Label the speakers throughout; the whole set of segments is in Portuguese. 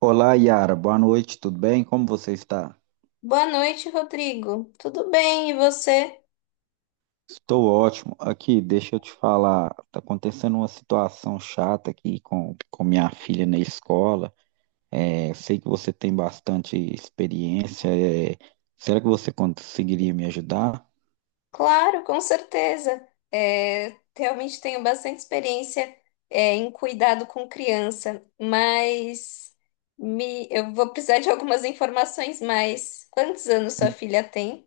Speaker 1: Olá, Yara. Boa noite, tudo bem? Como você está?
Speaker 2: Boa noite, Rodrigo. Tudo bem, e você?
Speaker 1: Estou ótimo. Aqui, deixa eu te falar. Tá acontecendo uma situação chata aqui com minha filha na escola. É, sei que você tem bastante experiência. Será que você conseguiria me ajudar?
Speaker 2: Claro, com certeza. Realmente tenho bastante experiência, em cuidado com criança, mas eu vou precisar de algumas informações mais. Quantos anos sua filha tem?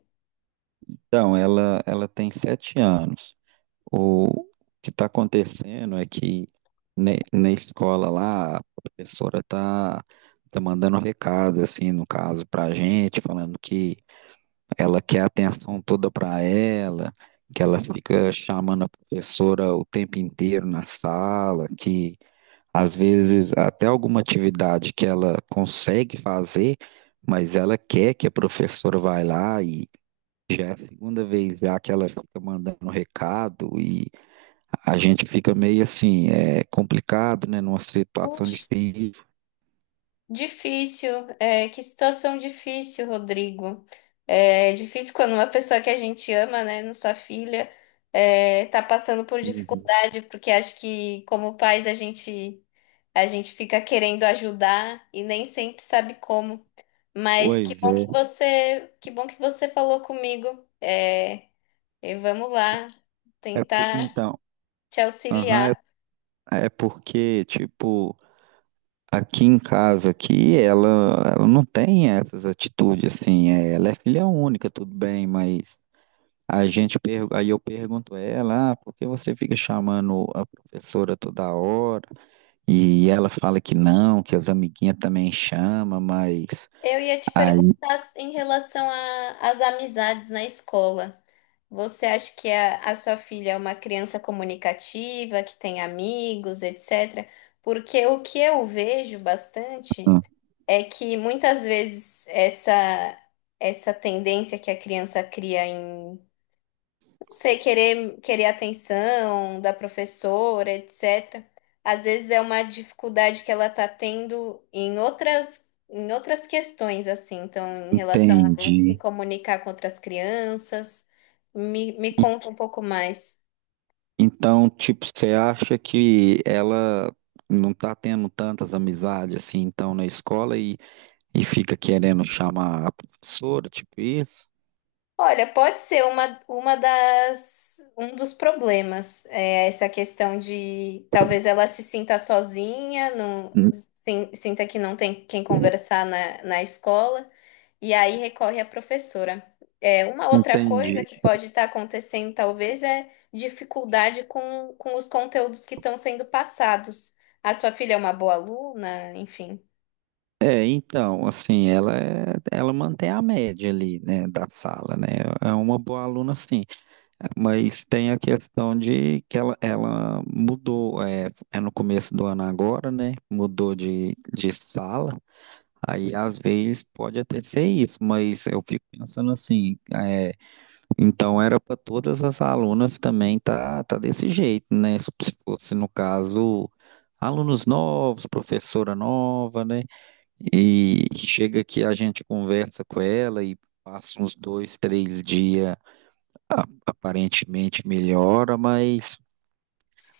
Speaker 1: Então, ela tem 7 anos. O que está acontecendo é que na escola lá, a professora tá mandando recado, assim, no caso, para a gente, falando que ela quer a atenção toda para ela, que ela fica chamando a professora o tempo inteiro na sala, que às vezes até alguma atividade que ela consegue fazer, mas ela quer que a professora vai lá e já é a segunda vez já que ela fica mandando recado, e a gente fica meio assim, é complicado, né, numa situação
Speaker 2: Puxa,
Speaker 1: difícil.
Speaker 2: difícil, que situação difícil, Rodrigo. É difícil quando uma pessoa que a gente ama, né, não sua filha, tá passando por
Speaker 1: Uhum.
Speaker 2: dificuldade, porque acho que como pais a gente fica querendo ajudar e nem sempre sabe como. Mas
Speaker 1: Pois é,
Speaker 2: que bom que você falou comigo. E vamos lá tentar
Speaker 1: então,
Speaker 2: te
Speaker 1: aham,
Speaker 2: auxiliar.
Speaker 1: é porque, tipo, aqui em casa, aqui, ela não tem essas atitudes, assim, é, ela é filha única, tudo bem, mas a gente, aí eu pergunto a ela, ah, por que você fica chamando a professora toda hora? E ela fala que não, que as amiguinhas também chamam, mas
Speaker 2: Eu ia te
Speaker 1: aí,
Speaker 2: perguntar em relação às amizades na escola. Você acha que a sua filha é uma criança comunicativa, que tem amigos, etc? Porque o que eu vejo bastante
Speaker 1: hum,
Speaker 2: é que muitas vezes essa tendência que a criança cria em, não sei, querer atenção da professora, etc. Às vezes é uma dificuldade que ela tá tendo em outras questões assim, então em relação a se
Speaker 1: entendi.
Speaker 2: comunicar com outras crianças. Me
Speaker 1: E-
Speaker 2: conta um pouco mais.
Speaker 1: Então, tipo, você acha que ela não tá tendo tantas amizades, assim, então, na escola, e fica querendo chamar a professora, tipo isso?
Speaker 2: Olha, pode ser uma das, um dos problemas, é essa questão de talvez ela se sinta sozinha, não, sinta que não tem quem conversar na escola, e aí recorre à professora. Uma outra coisa
Speaker 1: Entendi.
Speaker 2: que pode estar acontecendo, talvez, é dificuldade com os conteúdos que estão sendo passados. A sua filha é uma boa aluna, enfim.
Speaker 1: É, então, assim, ela mantém a média ali, né, da sala, né? É uma boa aluna, sim. Mas tem a questão de que ela mudou, é no começo do ano agora, né? Mudou de sala. Aí, às vezes, pode até ser isso, mas eu fico pensando assim, é, então era para todas as alunas também tá desse jeito, né? Se fosse, no caso, alunos novos, professora nova, né? E chega que a gente conversa com ela, e passa uns 2, 3 dias, aparentemente melhora, mas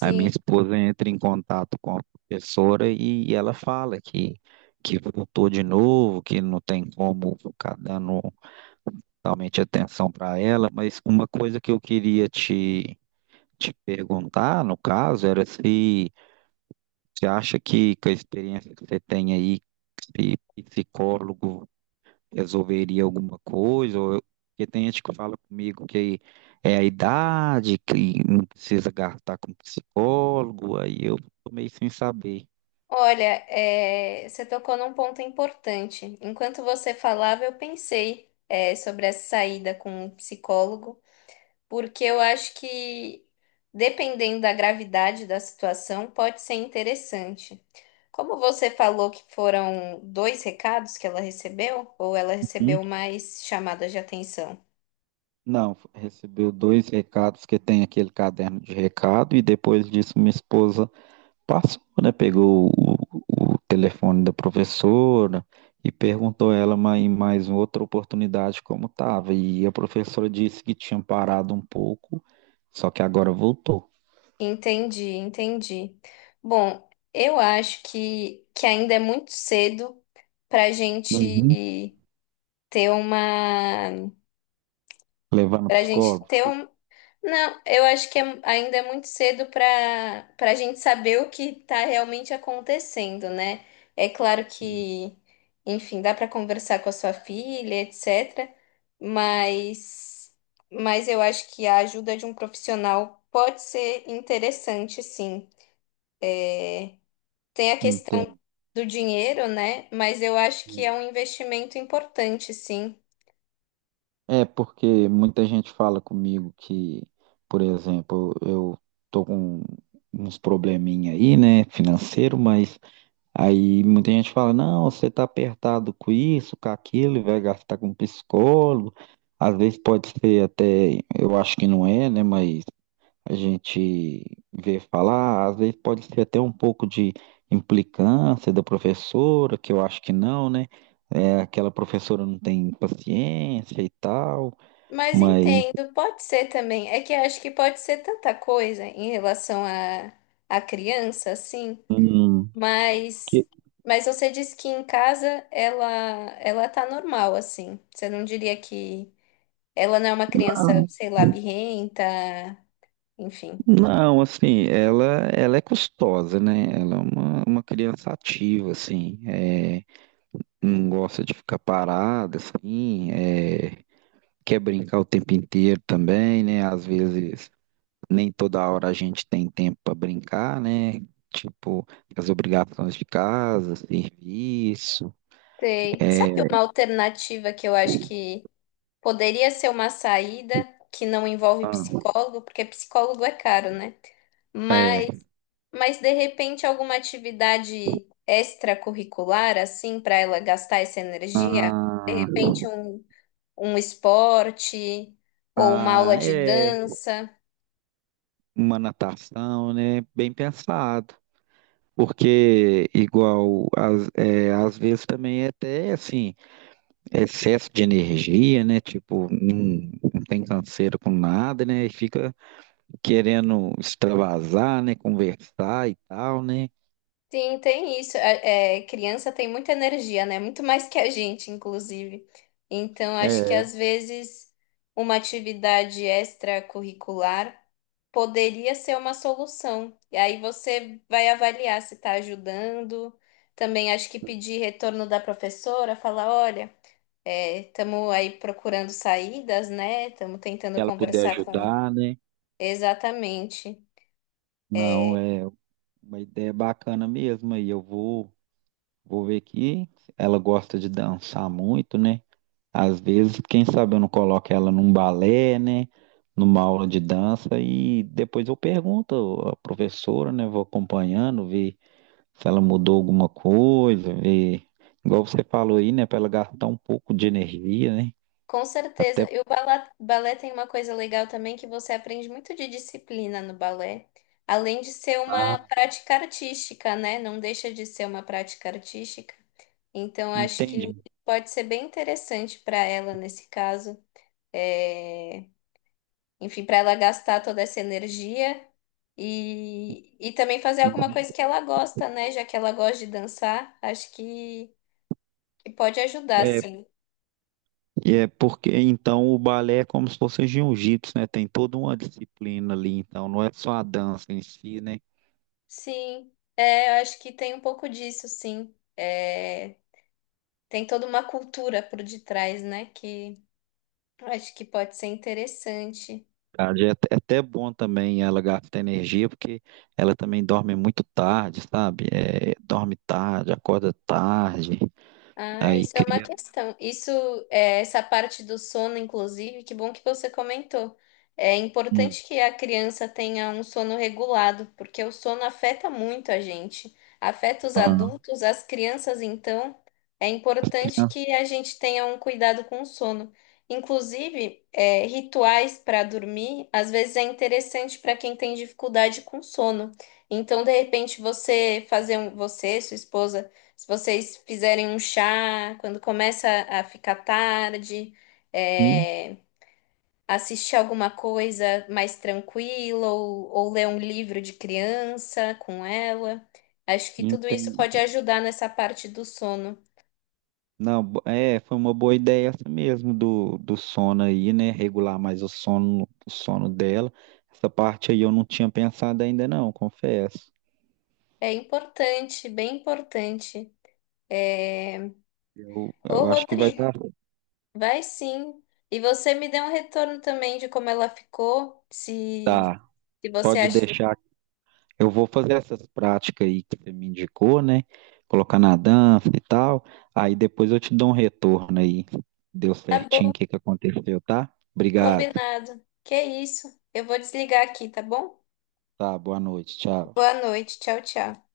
Speaker 1: a minha esposa entra em contato com a professora, e ela fala que voltou de novo, que não tem como ficar dando totalmente atenção para ela, mas uma coisa que eu queria te perguntar, no caso, era se você acha que a experiência que você tem aí, se psicólogo resolveria alguma coisa, ou eu porque tem gente que fala comigo que é a idade, que não precisa gastar com psicólogo, aí eu tô meio sem saber.
Speaker 2: Olha, é, você tocou num ponto importante. Enquanto você falava, eu pensei, sobre essa saída com o psicólogo, porque eu acho que, dependendo da gravidade da situação, pode ser interessante. Como você falou que foram dois recados que ela recebeu, ou ela
Speaker 1: Hum?
Speaker 2: recebeu mais chamadas de atenção?
Speaker 1: Não, recebeu dois recados, que tem aquele caderno de recado, e depois disso minha esposa passou, né? Pegou o telefone da professora e perguntou ela em mais uma outra oportunidade como estava. E a professora disse que tinha parado um pouco, só que agora voltou.
Speaker 2: Entendi, entendi. Bom, eu acho que ainda é muito cedo para a gente ter uma.
Speaker 1: Levar no
Speaker 2: Pra gente
Speaker 1: psicólogo?
Speaker 2: ter um. Não, eu acho que ainda é muito cedo para a gente saber o que está realmente acontecendo, né? É claro que, enfim, dá para conversar com a sua filha, etc. Mas, mas eu acho que a ajuda de um profissional pode ser interessante, sim. Tem a questão
Speaker 1: Entendo.
Speaker 2: do dinheiro, né? Mas eu acho que é um investimento importante, sim.
Speaker 1: É porque muita gente fala comigo que, por exemplo, eu tô com uns probleminha aí, né, financeiro, mas aí muita gente fala, não, você tá apertado com isso, com aquilo, e vai gastar com psicólogo. Às vezes pode ser até, eu acho que não é, né, mas a gente vê falar, às vezes pode ser até um pouco de implicância da professora, que eu acho que não, né? É, aquela professora não tem paciência e tal,
Speaker 2: Mas
Speaker 1: mas
Speaker 2: entendo, pode ser também. É que eu acho que pode ser tanta coisa em relação à criança, assim.
Speaker 1: hum,
Speaker 2: Mas,
Speaker 1: que-
Speaker 2: mas você disse que em casa ela tá normal, assim. Você não diria que ela não é uma criança,
Speaker 1: ah,
Speaker 2: sei lá, birrenta, enfim.
Speaker 1: não, assim, ela é custosa, né? Ela é uma criança ativa, assim, é, não gosta de ficar parada, assim, é, quer brincar o tempo inteiro também, né? Às vezes nem toda hora a gente tem tempo para brincar, né? Tipo, as obrigações de casa, serviço,
Speaker 2: Sei.
Speaker 1: é,
Speaker 2: Sabe uma alternativa que eu acho que poderia ser uma saída que não envolve
Speaker 1: ah,
Speaker 2: psicólogo, porque psicólogo é caro, né?
Speaker 1: é,
Speaker 2: Mas de repente alguma atividade extracurricular, assim, para ela gastar essa energia? De repente um, um esporte ou uma
Speaker 1: ah,
Speaker 2: aula de
Speaker 1: é,
Speaker 2: dança?
Speaker 1: uma natação, né? Bem pensado. Porque, igual, às vezes também é até, assim, excesso de energia, né? Tipo, não tem canseira com nada, né? E fica querendo extravasar, né? Conversar e tal, né?
Speaker 2: Sim, tem isso. Criança tem muita energia, né? Muito mais que a gente, inclusive. Então,
Speaker 1: É,
Speaker 2: acho que
Speaker 1: se
Speaker 2: às vezes uma atividade extracurricular poderia ser uma solução. E aí você vai avaliar se está ajudando. Também acho que pedir retorno da professora, falar, olha, estamos aí procurando saídas, né? Estamos tentando
Speaker 1: ela puder
Speaker 2: conversar com.
Speaker 1: ajudar, né?
Speaker 2: Exatamente.
Speaker 1: Não, é uma ideia bacana mesmo. Aí eu vou, vou ver que ela gosta de dançar muito, né? Às vezes, quem sabe eu não coloco ela num balé, né? Numa aula de dança, e depois eu pergunto à professora, né? Vou acompanhando, ver se ela mudou alguma coisa, ver. Igual você falou aí, né? Para ela gastar um pouco de energia, né?
Speaker 2: Com certeza.
Speaker 1: Até
Speaker 2: E o balé, balé tem uma coisa legal também que você aprende muito de disciplina no balé, além de ser uma
Speaker 1: ah,
Speaker 2: prática artística, né? Não deixa de ser uma prática artística. Então, acho que sim.
Speaker 1: entende.
Speaker 2: Pode ser bem interessante para ela nesse caso. É, Enfim, para ela gastar toda essa energia e também fazer alguma
Speaker 1: Uhum.
Speaker 2: coisa que ela gosta, né? Já que ela gosta de dançar, acho que pode ajudar,
Speaker 1: É,
Speaker 2: sim.
Speaker 1: e é porque então o balé é como se fosse jiu-jitsu, né? Tem toda uma disciplina ali, então não é só a dança em si, né?
Speaker 2: Sim, eu acho que tem um pouco disso, sim. É, tem toda uma cultura por detrás, né? Que eu acho que pode ser interessante.
Speaker 1: Verdade, é até é até bom também ela gastar energia, porque ela também dorme muito tarde, sabe? É, dorme tarde, acorda tarde,
Speaker 2: Ah,
Speaker 1: aí
Speaker 2: isso é uma
Speaker 1: cria.
Speaker 2: questão. Isso, essa parte do sono, inclusive, que bom que você comentou. É
Speaker 1: Hum,
Speaker 2: importante que a criança tenha um sono regulado, porque o sono afeta muito a gente. Afeta os
Speaker 1: ah,
Speaker 2: adultos, as crianças, então, é
Speaker 1: as
Speaker 2: importante
Speaker 1: crianças.
Speaker 2: que a gente tenha um cuidado com o sono. Inclusive, rituais para dormir, às vezes é interessante para quem tem dificuldade com sono. Então, de repente, você, sua esposa se vocês fizerem um chá, quando começa a ficar tarde,
Speaker 1: Hum,
Speaker 2: é, assistir alguma coisa mais tranquila ou ler um livro de criança com ela. Acho que tudo isso pode
Speaker 1: entendi.
Speaker 2: ajudar nessa parte do sono.
Speaker 1: Não, é, foi uma boa ideia essa mesmo do sono aí, né? Regular mais o sono dela. Essa parte aí eu não tinha pensado ainda, não, confesso.
Speaker 2: É importante, bem importante. É,
Speaker 1: Eu,
Speaker 2: ô
Speaker 1: eu acho que vai
Speaker 2: Rodrigo,
Speaker 1: dar.
Speaker 2: vai sim. E você me dê um retorno também de como ela ficou, se,
Speaker 1: Tá,
Speaker 2: se você
Speaker 1: pode
Speaker 2: acha que
Speaker 1: deixar. Eu vou fazer essas práticas aí que você me indicou, né? Colocar na dança e tal. Aí depois eu te dou um retorno aí. Deu
Speaker 2: tá
Speaker 1: certinho
Speaker 2: bom.
Speaker 1: o que que aconteceu, tá? Obrigado.
Speaker 2: Combinado. Que isso? Eu vou desligar aqui, tá bom?
Speaker 1: Tá, boa noite. Tchau.
Speaker 2: Boa noite. Tchau, tchau.